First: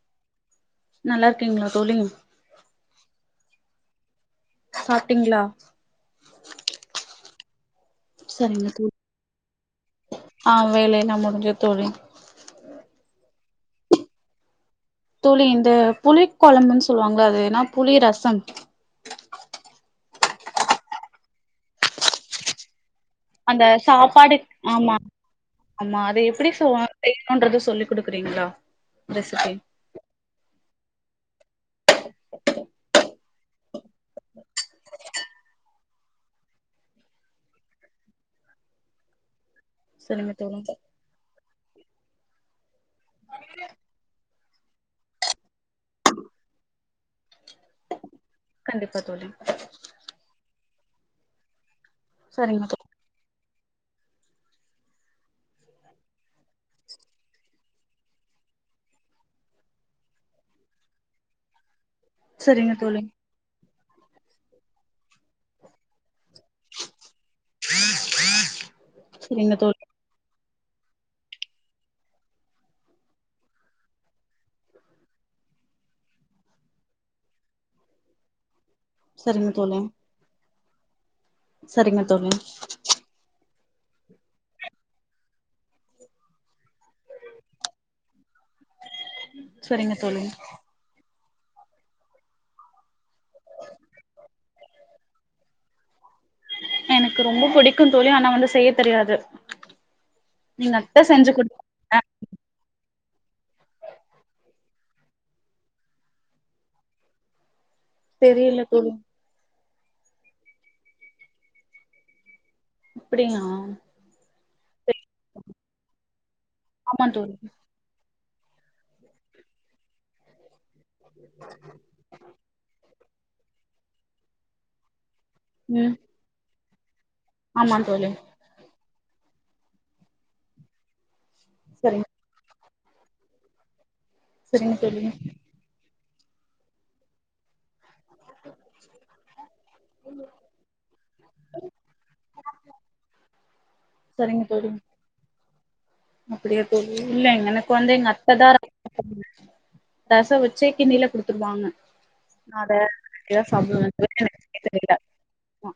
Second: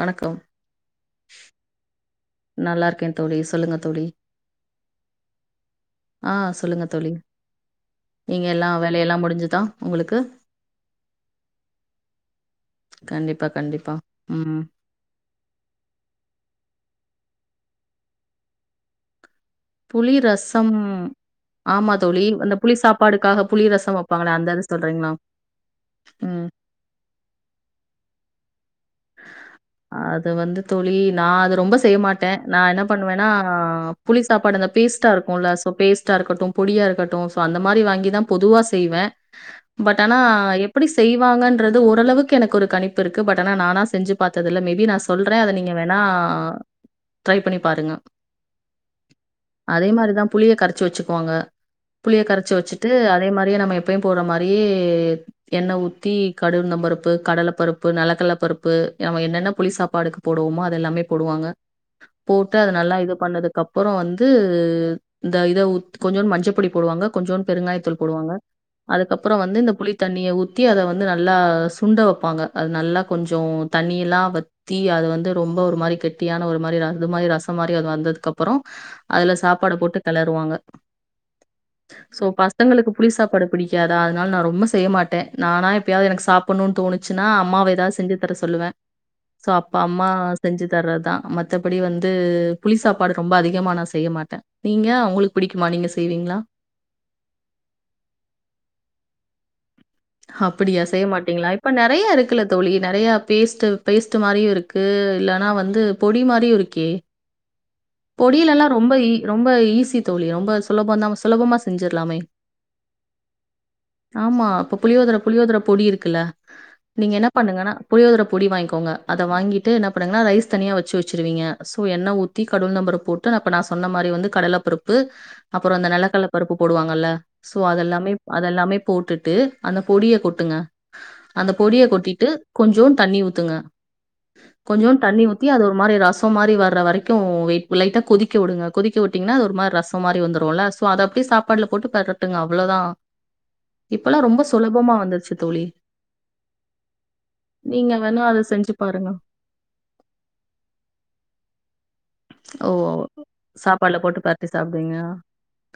வணக்கம் நல்லா இருக்கிங்களா தோழி நல்லா இருக்கே தோழி சொல்லுங்க தோழி சாப்ட்டீங்களா ஆ சொல்லுங்க தோழி நீங்க சரிங்க எல்லாம் தோழி வேலையெல்லாம் முடிஞ்சுதா உங்களுக்கு ஆ வேலையெல்லா முடிஞ்சது தோழி இப்ப கண்டிப்பா ம் தோழி இந்த புளி கொழம்புன்னு சொல்லுவாங்களா அது ஏன்னா புளி ரசம் புளி ரசம் ஆமா தோழி அந்த புளி சாப்ப அந்த சாப்பாடு ஆமா ஆமா அது ம் எப்டி செய்யணும்ன்றது சொல்லி் கொடுக்குறீங்களா அது வந்து தோழி நான் அது ரொம்ப செய்யமாட்டே நான் என்ன பண்ணுவேன்னா புளி சாப்பாடு அந்த பேஸ்ட்டா இருக்கும்ல்ல சோ பேஸ்ட்டா இருக்கட்டும் பொடியா இருக்கட்டும் சோ அந்த மாதிரி வாங்கிதா பொதுவா செய்வே பட் ஆனா சரிங்க தோழி எப்படி செய்வாங்கன்னு து ஓரளவுக்கு எனக்கு ஒரு கணிப் இப்ப இருக்கு பட்டண நானா செஞ்சு பாத்ததுல மேபி நான் சொல்றேன் அதை நீங்க வேணா ட்ரை பண்ணி பாருங்க கண்டிப்பா தோழி அதே மாரிதான் புளிய கரைச் ச்சு வச்சுக்குவாங்க புளிய கரச்சு சரிங்க தோழி வச்சுட்டு அதே மாரி நம்ம எப்பம் போடுற மாரி எண்ணெ ஊத்தி கடுந்த பருப்பு கடலை பருப்பு நிலக்கல்ல பருப்பு ப்பு நம்ம என்னென்ன புளி சாப்பாடுக்கு போடுவோமோ அது எல்லாமே போடுவாங்க போட்டு அது சரிங்க நல்லா தோழி இது பண்ணதுக்கு அப் அப்புறோ வந்து இந்த இத ஊத் கொஞ்சோனு மஞ்ச பொடி போடுவாங்க கொஞ்சோனு பெருங்காயத்தூள் போடுவாங்க அதுக்கப்புறோ சரிங்க வந்து இந்த தோழி புளித்தண்ணியை ஊத் ஊத்தி அத வந்து நல்லா சுண்ட வைப்பாங்க அது நல்லா கொஞ்சோ கொஞ்சோ தண்ணியெல்லா வத்தி அது வந்து ரொம்ப ஒரு மாரி கெட்டியான ஒரு மாரி இது மாரி ரசம் மாரி அது வந்ததுக்கப்புறோ அதுல சரிங்க சாப்பாடை தோழி போட்டு கிளருவாங்க சரிங்க சோ தோழி பசங்களுக்கு புளிசாப்பாடு பிடிக்காதா அதனால நான் ரொம்ப செய்ய மாட்டேன் நானா எப்பயாவது எனக்கு சாப்பிடணும்னு தோணுச்சுன்னா அம்மாவ ஏதாவ செஞ்சு தர சொல்லுவேன் சோ அப்பா சரிங்க அம்மா தோழி செஞ்சு தரதான் மத் மத்தபடி வந்து புளி சாப்பாடு ரொம்ப அதிகமா நான் செய்ய மாட்டேன் நீங்க உங்களுக்கு புடிக்குமா நீங்க செய்வீங்களா? எனக்கு ரொம்ப புடிக்கும் தோழி ஆனா வந்து செய்ய தெரியாது நீங்க அப்படியா அத்த செஞ்சு செய்யமாட்டீங்களா இப்ப குடுப்பாங்க நெறைய இருக்குல்ல தோழி நெறைய பேஸ்ட் பேஸ்ட் மாரியும் இருக்கு இல்லைன்னா வந்து பொடி மாரியும் இருக்கே பொடியில தெரியல எல்லா தோழி ரொம்ப ஈ ரொம்ப ஈஸி ஈசி தோழி ரொம்ப சுலபம்தா சுலபமா செஞ்சிடலாமே அப்படியா ஆமா அப்ப புளியோதர புளியோதர பொடி இருக்குல்ல ஆமா நீங்க என்ன தோழி பண்ணுங்கான்னா புலியோதரை பொடி வாங்கிக்கோங்க அத வாங்கிட்டு என்ன பண்ணுங்கா ரைஸ் தனியா வச்சு வச்சிருவீங்க சோ எண்ண ஊத்தி நம்பரு போட்டு அப்ப நா சொன்ன மாரி வந்து கடல பருப்பு அப்புறோ அந்த ம் நிலக்கடல பருப்பு போடுவாங்கள்ல சோ ஆமா தோழி அதெல்லாமே அதெல்லாமே போட்டுட்டு அந்த பொடிய கொட்டுங்க அந்த பொடியை சரிங்க கொட்டிட்டு கொஞ்சோ தண்ணி ஊத்துங்க சரிங்க கொஞ்சோ தோழி தண்ணி ஊத்தி அது ஒரு மாரி ர சோ மாரி வர்ற வரைக்கு ட்டு வெ லைட்டா கொதிக்க வுடுங்க, கொதிக்க வுட்டீங்கா அது ஒரு மாரி ரசோ மாரி வந்துருல சோ அத அப்டியே சாப்பாடுல போட்டு பெரட்டுங்க அவளோதா இப்பல்லா ரொம்ப சுலபமா வந்துருச்சு தோழி அப்படியே தோழி, இல்ல எனக்கு வந்து நீங்க எங்க வேணா அத அத்ததா செஞ்சு பாருங்க [inaudible] ரசோ வச்சி கிண்ணில குடுத்துருவாங்க நா ஓ அத அப்டிதா சாப்டுவே சாப்பாடுல போட்டு எனக்கு பெரட்டி செய்ய தெரில சாப்டுவிங்க ஆமா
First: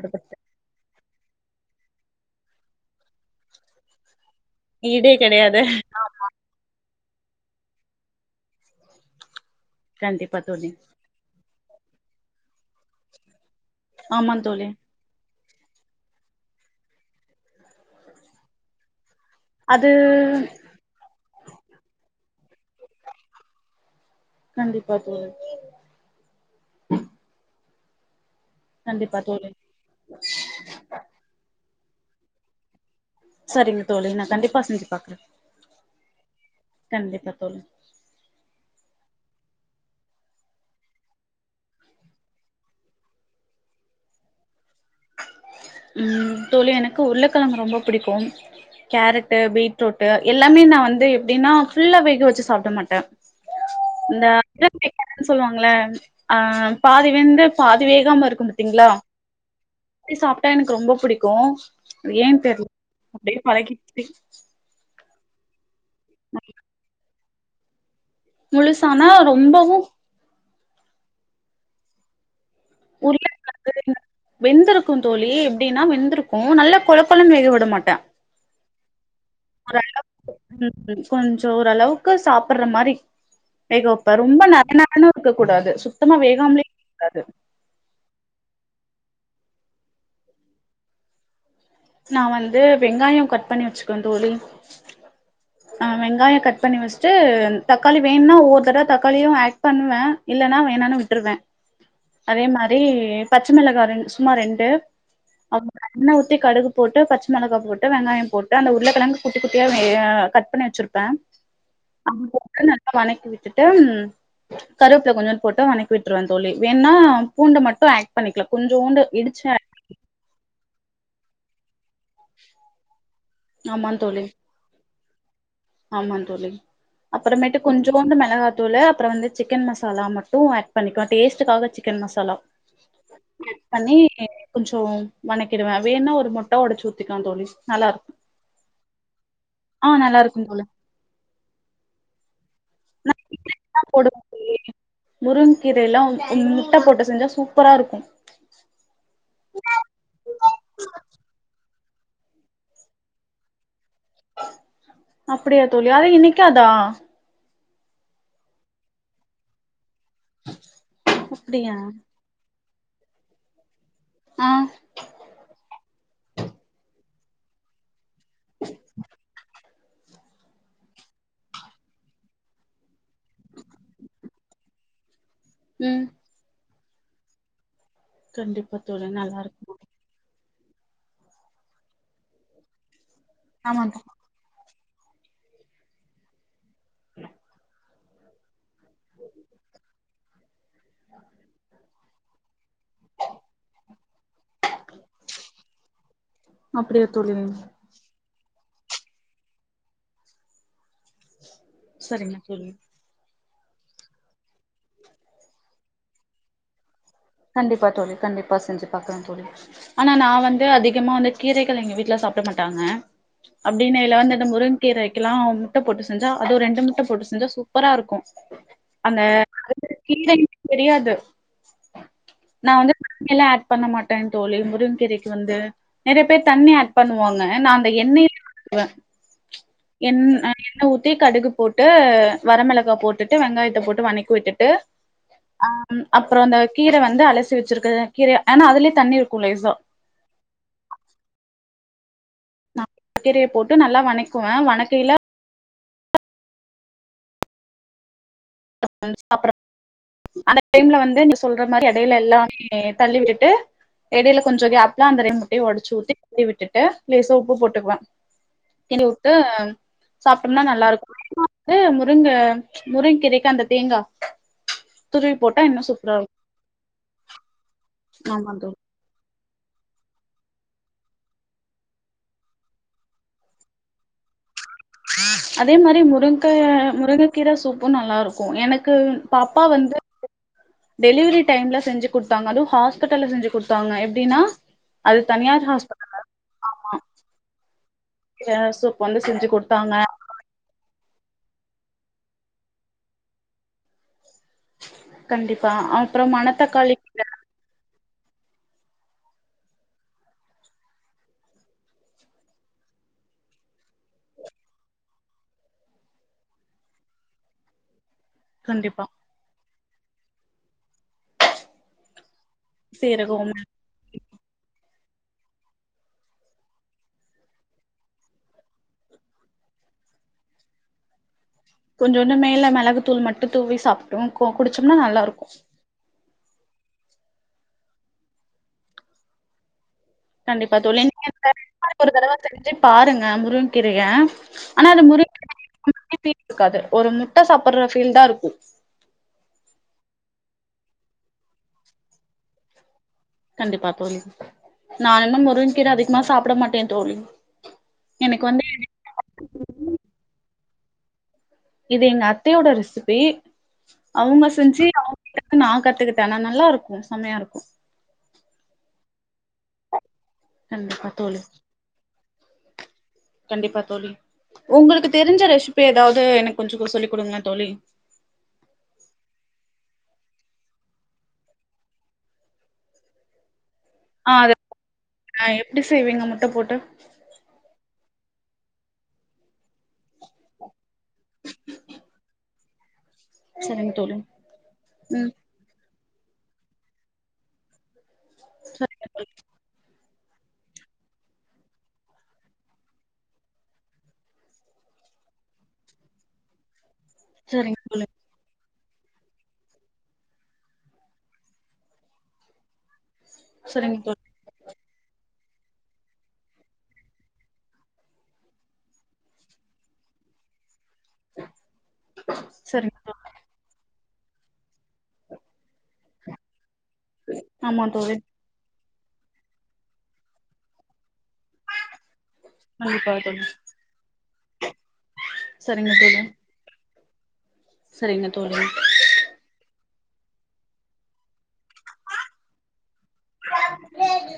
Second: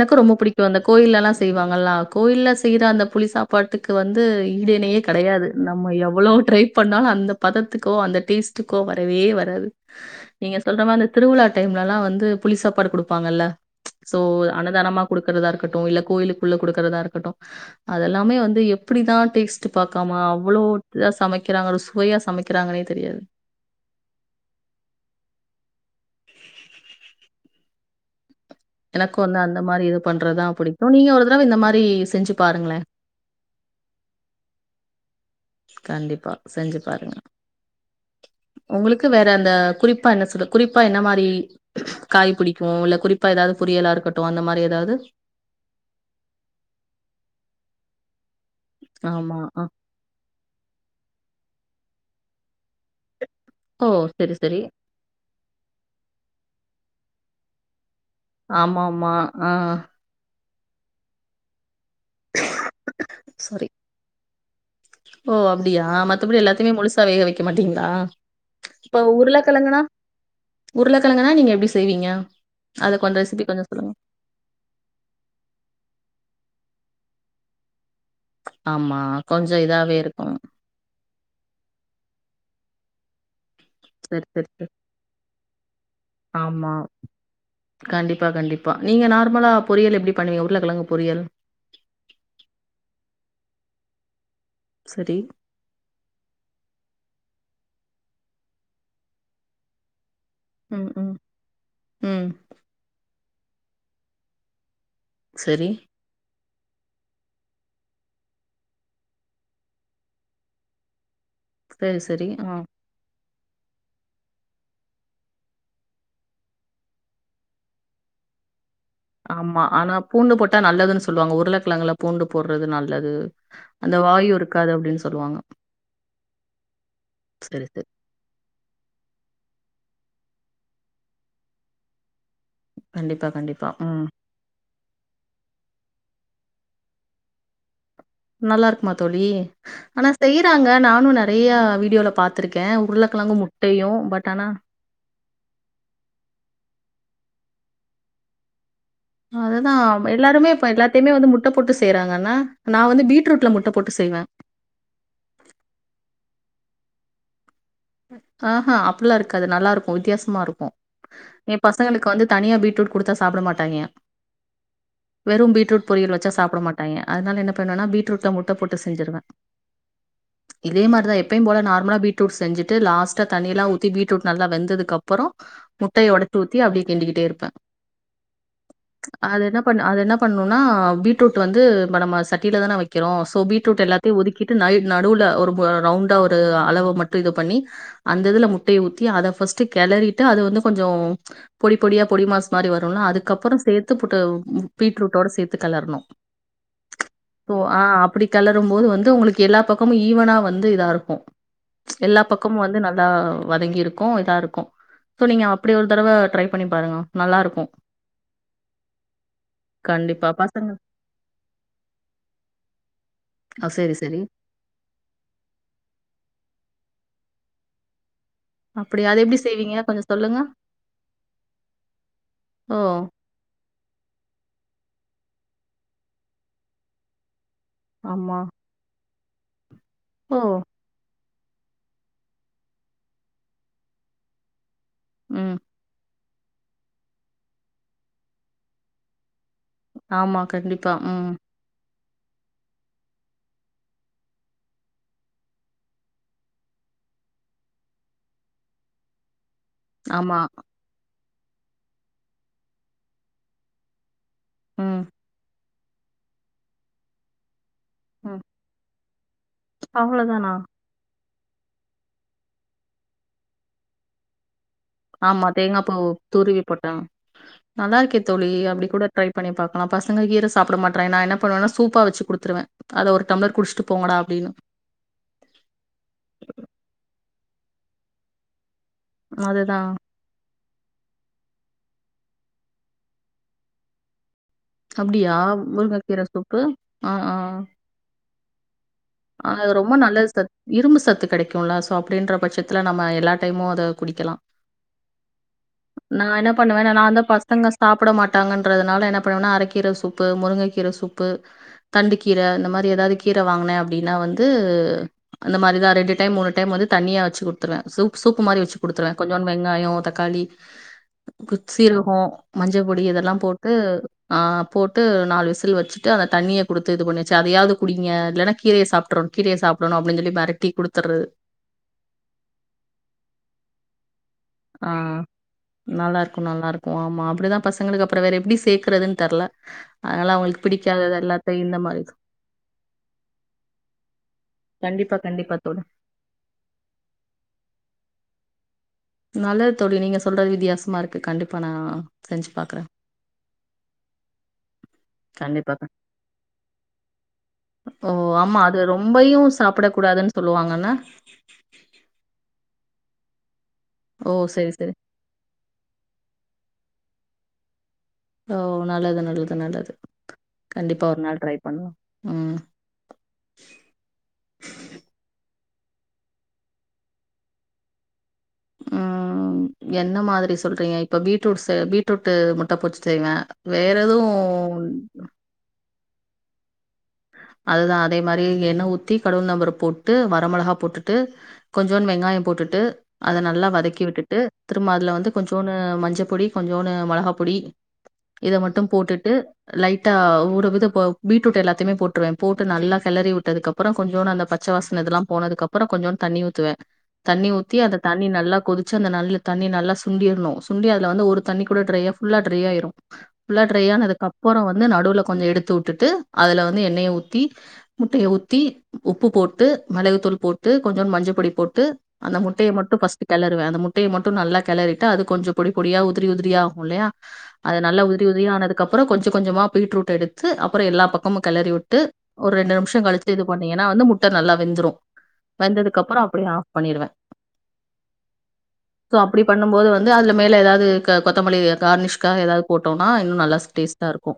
அத ரொம்ப பத்தி புடிக்கு அந்த கோயில்லலா செய்வாங்கல்லா கோயில்ல செய்ற அந்த புளி சாப்பாட்டுக்கு வந் து ஈடு இணையே கெடையாது நம்ம எவ்ளோ ட்ரை பண்ணாலு அந் அந்த பதத்துக்கோ அந்த டேஸ்டுக்கோ வரவே வராது கண்டிப்பா நீங்க தோழி சொல்ற மாரி இந்த திருவிழா டைம்லல்லா வந்து புளி சாப்பாடு குடுப்பாங்கல்ல சோ ஆமா தோழி அன்னதானமா குடுக் கறதா இருக்கட்டு இல்ல கோயிலுக்குள்ள குடுக்கறதா இருக்கட்டு அதெல்லாமே வந்து எப்படிதா டேஸ்ட் அது பாக்காம அவ்ளோ இதா சமைக் கிறாங்க ஒரு சுவையா சமைக்கிறாங்கன்னே தெரியாது கண்டிப்பா தோழி கண்டிப்பா எனக்குக்கு வந்து தோழி அந்த மாரி இது பண்றதுதா புடிக்கு நீங்க ஒரு தரவ இந்த மா ரி செஞ்சு பாருங்களே சரிங்க தோழி நா கண்டிப்பா செஞ்சு பாக்ற கண்டிப்பா செஞ்சு பாருங்க தோழி உங்களுக்கு வே ற அந்த குறிப்பா என்ன சொல குறிப்பா என்ன மாரி காய் புடிக்கு இல்ல குறிப்பா ஏதாவ்து பொறியலா இருக்கட்டு அந்த மாரி ஏதாவ்து ம் தோழி எனக்கு உர்ளக்கெழங்கு ரொம்ப புடிக்கு கேரட்டு ஆமா. அ. பீட்ரூட்டு எல்லாமே நா வந்து எப்டின்னா ஃபுல்லா வேக வச்சு சாப்ட மாட்ட ஓ! இந்த சரி, சரி. [inaudible] சொல்லுவாங்கள ஆ பாதி வெந்து பா தி வேகாம இருக்கும் பாத்தீங்களா ஆமாமா. ஆ. சாப்ட்டா எனக்கு ரொம்ப புடிக்கு ஏன் தெர் அப்டே சாரி. பழகிர்ச்சி அப்டியா மத்தப்படி எல்லாத்தைமே முழுசா வேக வெக் க மாட்டிங்ளா முழுசானா ரொம்பவும் உருளக்கெழங்குனா நீங்க எப்டி செய்வீங்க அத கொஞ்ச ரெசிபி கொஞ்ச சொல்லுங்க. வெந்திருக்கு தோழி எப்டினா வெந்திருக்கு நல்லா கொழப்பலா வேகவிட மட்டே ஆமா கொஞ்ச இதாவே இருக்கு. கொஞ்ச ஓரளவுக்கு சாப் புட்ற மாரி இது எப்ப சரி ரொம்ப சரி சரி. நரநரனு இருக் க்க கூடாது சுத் ஆமா கண்டிப்பா கண்டிப் பா நீங்க நார்மலா பொரியல் எப்டி பண்ணுவீங் உருளக்கெழங்கு பொரியல் நா வந்து வெங்காய கட் பண்ணி வச்சுக்குவே தோழி சரி. ஆஹ் வெங்காய கட் பண்ணி வச்ட்டு தக்காளி வேணும்னா ஒவ்வொரு தடவ தக்காளியு ஆட் பண்ணுவே இல்லனா ம் வேணானு ம் விட்ருவே ம். அதே மாரி பச்ச மிளகா ரெண் சும்மா ரெண்டு அப் சரி. எண்ணெ ஊத் தி கடுகுப் போட்டு பச்ச மிளகா போட்டு வெங்காயம் போட்டு அந்த உருளக்கெழங்கு குட்டி குட்டியா ஏ கட் பண்ணி வச்சிருப்பே செரி செரி உம் திட்டும் கருவப்புல கொஞ்சோன் போட்டு வணக்கி விட்டுருவே தோழி வேண்னா பூண்ட மட்டு ஆட் பண்ணிக்லா கொஞ்ச ஆமா ஆனா பூண்டு போட்டா நல்லதுன்னு சொ சொல்லுவாங்க உருளக்கெழங்குள பூண்டு போட்றது நல்லது அந்த வாயு இருக்காது அப்டின் சொல்லுவாங்க ஆமாங் தோழி அப்பறமேட்டு சரி சரி. கொஞ்சோன்டு மிளகாத்தூளு அப்பற வந்து சிக்கன் மசாலான் மட்டு ஆட் பண்ணிக்குவ டேஸ்டுக்காக சிக்கன் மசாலா கண்டிப்பா கண்டிப்பா. பண்ணி ம். எப் கொஞ்சோ மெனக்கிடுவே அதே மார் இருந்தா ட ஒடச்சு ஊத்திக்வோ தோழி நல்லா இருக்கு நல்லா இருக்குமா தோழி ஆ ஆனா நல்லா இருக்கு தோழி செய்றாங்க நானு நெறையா வீடியோல பாத் த்துருக்கே நா உருளக்கெழங்கு கீரைலா முட்டையு போடுவே பட் ஆனா தோழி ட்ட போட்டு செஞ்சா சூப்பரா இருக்கு அத நா எல்லாருமே இப்ப எல்லாத்தைமே வந்து முட்ட போட்டு செ செய்றாங்கனா நா வந்து பீட்ரூட்ல முட்ட போட்டு செய்வேன். அப்படியா தோழி அத இன்னைக் கியாதா அ அ அப்ல்லா இருக்காது நல்லா ரு க்கு வித்தியாசமாருக்கு ஏ அப்படியா பசங்களுக்கு வந்து தனியா பீட் ரூட் குடுத்தா சாப்ட மாட்டாங்யே ஆ வெறு பீட்ருட் பொரியல் வச்ச சாப்ட மாட்டாங்யே அத்னால என்ன பண்வனா பீட்ரூட்ல முட்ட போட்டு செஞ்சிருவே இதே மாரிதா எப்பேயு போல நார்மல பீட்ரூட் செஞ்சு ட்டு லாஸ்ட தண்ணில்லா ஊத்தி பீடரூட் நல்லா வெந்ததுகப் புறோ ம் முட்டைய ஒடத் ஊத்தி அப்டி கிண்டிக்கிட்டே இருப்பே கண்டிப்பா தோழி நல்லா அது இன்னா இருக்கு பண் அது இன்னா பண் னொனா பீட்ரூட் வந்து ப்ப நம்ம சட்டியில தானே வை கிரோ சோ ஆமா பீ்ட்ரூட் தோ எல்லத்தியு ஒதுக்கிட்டு [unintelligible] நடுவுல ஒரு மோ ரவுண்டா ஒரு அளவு மட்டு இது பண்ணி அந்ததுல முட்டேய ஊத்தி அத ஃபஸ்டு கெளறிட்டு அது வந்து கொஞ்சோ பொடி பொடியா பொடி மாஸ் மாரி வருலா அதுக்கப்புறோ சேர்த்து போட்டு ஓ ம் பீட்ரூட்டோட சேத்து கெளர்ணு அப்டியா தோழி சோ அ அப்பிடி கெலர் ரும்போது வந்து உங்களுக்கு எல்லா பக்கமு ஈவனா வந்து இதாரு கு எல்லா சரிங்க பக் க்கமு தோழி வந்து நல்லா வதங்கிருக்கூ இதாருக்கூ சோ நீங்க அப்படி ஒரு தடவ ட்ரை பண்ணி பாருங்க நல்லாருக்கும். கண்டிப்பா தோழி கண்டிப்பா செஞ்சு பாக்றே தோழி ஆனா நா கண்டிப்பா. வந்து பசங்க அதிகமா வந்து கீரைகள் எங்க வீட்ல சாப்ட மாட்டாங்க ஆ சரி, சரி. அப்படின்னில வந்து அந்த முருங் கீரேக்கெல்லா முட்ட போட்டு செஞ்சா அதுவு ரெண்டு முட்ட போட்டு செஞ்சா சு சூப்பராருக்கூ அப்டிய அது எப்டி செய்வீங்க கொஞ்சோ சொல்லுங்க தெரியாது நா ஓ! வந்து தண்ணி எல்லா ஆட் பண்ண மாட்டே தோழி முருங் கீரைக்கு வந்து நெறைய பேர் தண்ணி ஆட் பண்ணுவாங்க ஆன் நா அந்த எண்ணெய் ஆமா. வ என் அ ஓ! எண்ண ஊத்தி கடுகு போட்டு வரமெளகா போட்டுட்டு வெங்காயத்த போட்டு வனைக் விட்டுட்டு ம். அ ம் அப்றோ அந்த கீர வந்து அலசி வச்சிருக்குற கீரய ஆனா அதுலே தண்ணி இருக்கு லேஸ்ஸா ஆமா, கண்டிப்பா. ம். நா கீரைய போட்டு நல்லா வனைக்குவ வனைக்கேல [inaudible] அப்றோ ஆமா. அந்த டைம்ல வந்து சொல்ற மாரி எடைல எல்லாமே தள்ளி விட்டுட்டு எடேல கொஞ்சொ ம், கேப்ல அந்த ரெண்டு முட்டைய ஒடச்சு ஊத்தி தள்ளி விட்டுட்டு லேசா உப்பு போட்டுக்குவ ம் எந்த உப் து அவ்வளோதானா? சாப்புன்னா நல்லா இருக் க முருங்க முருங் கீரேக்கு அந்த தேங்கா துருவி ஆமா போட்டா தேங்கா இன்னு பாவூ சூப்பரா இருக்கு துருவி போட்டா நல்லா இருக்கே தோழி அப்டி கூட ட்ரை பண்ணி பாக் ஆனா பசங்க கீர சாப்புட மாட்றாங்க நா என்ன பண்ணுவனா சூப்பா வச்சு குடுத்துருவ அத ஒரு டம்ளர் குடிச்ட்டு போங்கடா அப்டின்னு அதே மாரி முருங்காய முருங்க கீர சூப்பு நல்லா இருக்கு எனக் கு பாப்பா அதுதான். வந்து டெலிவரி டைம்ல செஞ்சு குட்த்தாங்க அதூ ஹாஸ்பிட்டல்ல செஞ்சு குட்த்தாங்க எப்டினா அப்டியா முருங்ககீர சூப்பு அஹ் ஆஹ் ஏ நர்ஸு ஆஹ் அது ரொம்ப நல்லஸ்டர் இரும்பு சத்து கெடைக்கூல சோ அப்டின்ற பட்சத்ல நம்ம எல்லா டைமு அத குடிக்கலா கண்டிப்பா நா அப்றோ என்ன பண்ணுவேனா மணத்தக்காளி நா தா கீர பசங்க சாப்புட மாட் தாங்கன்றதுனால என்ன பண்ணுவனா அரக்கீர சூப்பு முருங்க கீர சூப்பு தண்டு கீர அந்த மாரி ஏதாது கீர வாங்குனே அப்டினா வந்து அந்த மாரிதா ரெண்டு டைம் மூணு டைம் வந்து தண்ணியா வச்சு குடுத்துர்வ சூப் சூப்பு மாரி வச்சு கண்டிப்பா குடுத்துருவ கொஞ்சோன் வெங்காயோ தக்காளி குத் சீரகோ மஞ்ச பொடி இதெல்லா சீரகோ போட்டு ஆஹ் போட் ட்டு நாலு விசில் வச்சுட்டு அந்த தண்ணிய குடுத்து இது பண்ணிச்சு அதையாது குடிங்க இல்லனா கீரய சாப்ட்ருன் கீரய சாப்டுணு அப்டின் சொல்லி மெரட்டி குடுத்தற்றது கொஞ்சோண்டு மேல மெளகு தூள் மட்டு தூவி சாப் டூன் கு குடிச்சம்னா நல்லா இருக்கு கு ஆமா அப்டிதா பசங்களுக் அப்புறோ வேற எப்டி சேக்கறதுன் தெர்ல அதனால அவங்களுக்கு கண்டிப்பா தோழி பிடிக்காதது எல்லாத்தையும் இந்த [inaudible] மாரி ஒரு தடவ செஞ்சு பாருங்க முருங்க கீரையே ஆனா அந்த கண்டிப்பா கண்டிப்பா தோழி முருங்கு [inaudible] இருக்காது ஒரு முட்ட சாப்புடுற ஃபீல் தா இருக்கு நல்லது தோழி நீங்க சொல்றது வித்தியாசமா இருக்கு கண்டிப்பா நா செஞ்சு பாக்குறே கண்டிப்பா தோழி நா என்ன கண்டிப்பா முருங்கக் கீர அதிகமா சாப்பிட மாட்டே தோழி ஓ எனக்கு ஆமா வந்து [inaudible] அது அஹ் பே ஓ அவங்க சரி செஞ்சு சரி அவங்க கிட்ட நா கத்துக்கிட்டே அனா நல்லா இருக்கு செம்மையா இருக்கு ஓ நல்லது நல்லது நல்லது கண்டிப்பா ஒரு தோழி நாள் ட்ரை பண்ணலா ம் கண்டிப்பா தோழி உங்களுக்கு தெரிஞ்ச ரேஷு பி ஏதாவது எனக்கு கொஞ்சொகு சொல்லி் கொடுங்க தோழி உஹ்ம் என்ன மாதிரி சொல்றீங்க இப்ப பீட்ரூட்ஸு பீட்ரூட் முட்ட போட்டு செய்வே வேற ஆ அது இப்போ எதுவு எப்பிடி ப்பிடி செய்வீங்க முட்ட போட்டு அதுதான் அதே மாரி எண்ணெய் ஊத்தி கடுகு உளுந்து பருப்பு போட்டு ட்டு வர மொளகா போட்டுட்டு கொஞ்ச வெங்காயம் போட்டுட்டு ட்டு அத நல்லா சரிங்க வதக்கி தோழி விட்டுட்டு திரும்ப அதுல வந்து ம் கொஞ்சோன்னு மஞ்ச மஞ்ச பொடி கொஞ்சோன்னு மொளகாப்பொடி இத மட்டு சரிங்க தோழி போட்டுட்டு லைட் ட்டா ஒரு இது ப பீட்ரூட் எல்லா த்தையுமே போட்ருவே போட்டு நல்லா கெளறி விட்டதுக்கு அப்பறோ கொஞ்சோடு அந்த பச்ச வாசனை இதெல்லா போனதுக்கு அப்பறோ கொஞ்சோண்டு தண்ணி ஊத்துவே தண்ணி ஊத்தி சரிங்க அந்த தோழி தண்ணி நல்லா கொதி ச்சி அந்த நல்லு தண்ணி நல்லா சுண்டிர்னு சுண்டி அதுல வந்து ஒரு தண்ணி கூட ட்ரையா ஃபுல்லா ட்ரையாயிரு ஃபுல்லா சரிங்க தோழி ட்ரையானதுக்கப்பறோ வந் ந்து நடுவுல கொஞ்சோ எடுத்து வுட்டுட்டு அதுல வந்து எண்ணெய ஊத்தி முட்டைய ஊத்தி உப்பு போட்டு மெளகுத்தூள் போட் டு கொஞ்சோண்டு மஞ்ச பொடி போட்டு அந்த முட்டைய மட்டு சரிங்க ஃபர்ஸ்ட் தோழி கெளருவே அந்த முட் முட்டைய மட்டு நல்லா கெளறிட்டு அது கொஞ்சோ பொடி பொடியா உதிரி உதிரியா ஆகு இல்லையா அது ஆமா நல்ல தோழி உதிரி உதிரியானதுக்கு க்கு அப்பறோ கொஞ்ச கொஞ்சமா பீரூட்ட எடுத்து அப்பற எல்லா பக் கமு கெளறி வுட்டு ஒரு ரெண்டு நிமிஷ கண்டிப்பா கழித்து இது தோழி பண்ணிங்கன்னா வந்து முட்டை நல்லா வெந்துடு சரிங்க தோழி வெந்ததுக்கப்பறோ அப்டியே ஆஃப் பண்ணிடுவே சரிங்க தோழி சோ அப்டி பண்ணும்போது வந்து அதுல மேல ஏதாவது கொத்தமல்லி கார்னிஷ்காக ஏதாவது போட் ட்டோனா இன்னு நல்ல டேஸ்டா இருக்கு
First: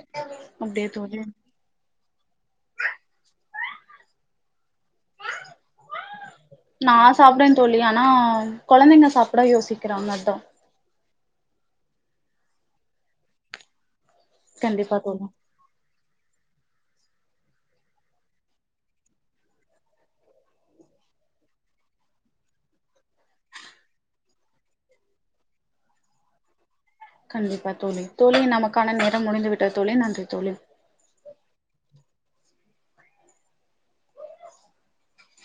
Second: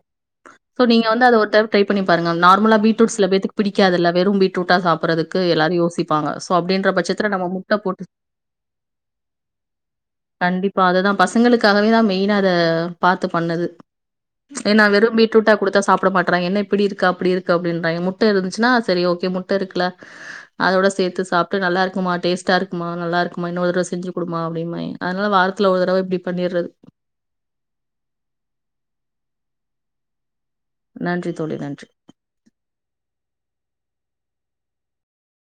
சோ அப்படியே நீங்க தோழி வந்து அது ஒரு டைம் ட்ரை பண்ணி பாருங்க நார்மலா பீட்ரூட் சிலபேதுக்கு பிடிக்காது இல்ல வெறு பீட்ரூட்டா சாப்புட்றதுக்கு எல்லாரு யோசிப்பாங்க சோ அப்டின்ற நா பட்சத்தில சாப்டுவே நம்ம முட்ட தோழி ஆனா போட்டு கொழந்தைங்க சாப்ட யோசிக்கிறாங்க அதா கண்டிப்பா அதுதா பசங்களுக்காகவேதா மெயினா அத பாத்து பண்ணது ஏன்னா கண்டிப்பா வெறு தோழி பீட்ரூட்டா குடுத்தா சாப்ட மாட் ன்ற என்ன இப் இப்டி இருக்கு அப்டி இருக்கு அப்டின்றாங்க முட்ட இருந்துச்சுன்னா சரி ஓகே முட்ட இருக்கல அதோட சேத்து சாப்பிட்டு நல்லாக்குமா டேஸ்ட்டா இருக்குமா நல்லாக்குமா இன்னொரு தடவ செஞ்சு குடுமா அப்டிம்பாங்க அதனால வாரத்துல ஒரு தடவ இப்டி பண்ணிட்றது கண்டிப்பா தோழி, தோழி நமக்கான நேரம் முடிந்து விட்டது தோழி, நன்றி தோழி நன்றி தோழி. நன்றி.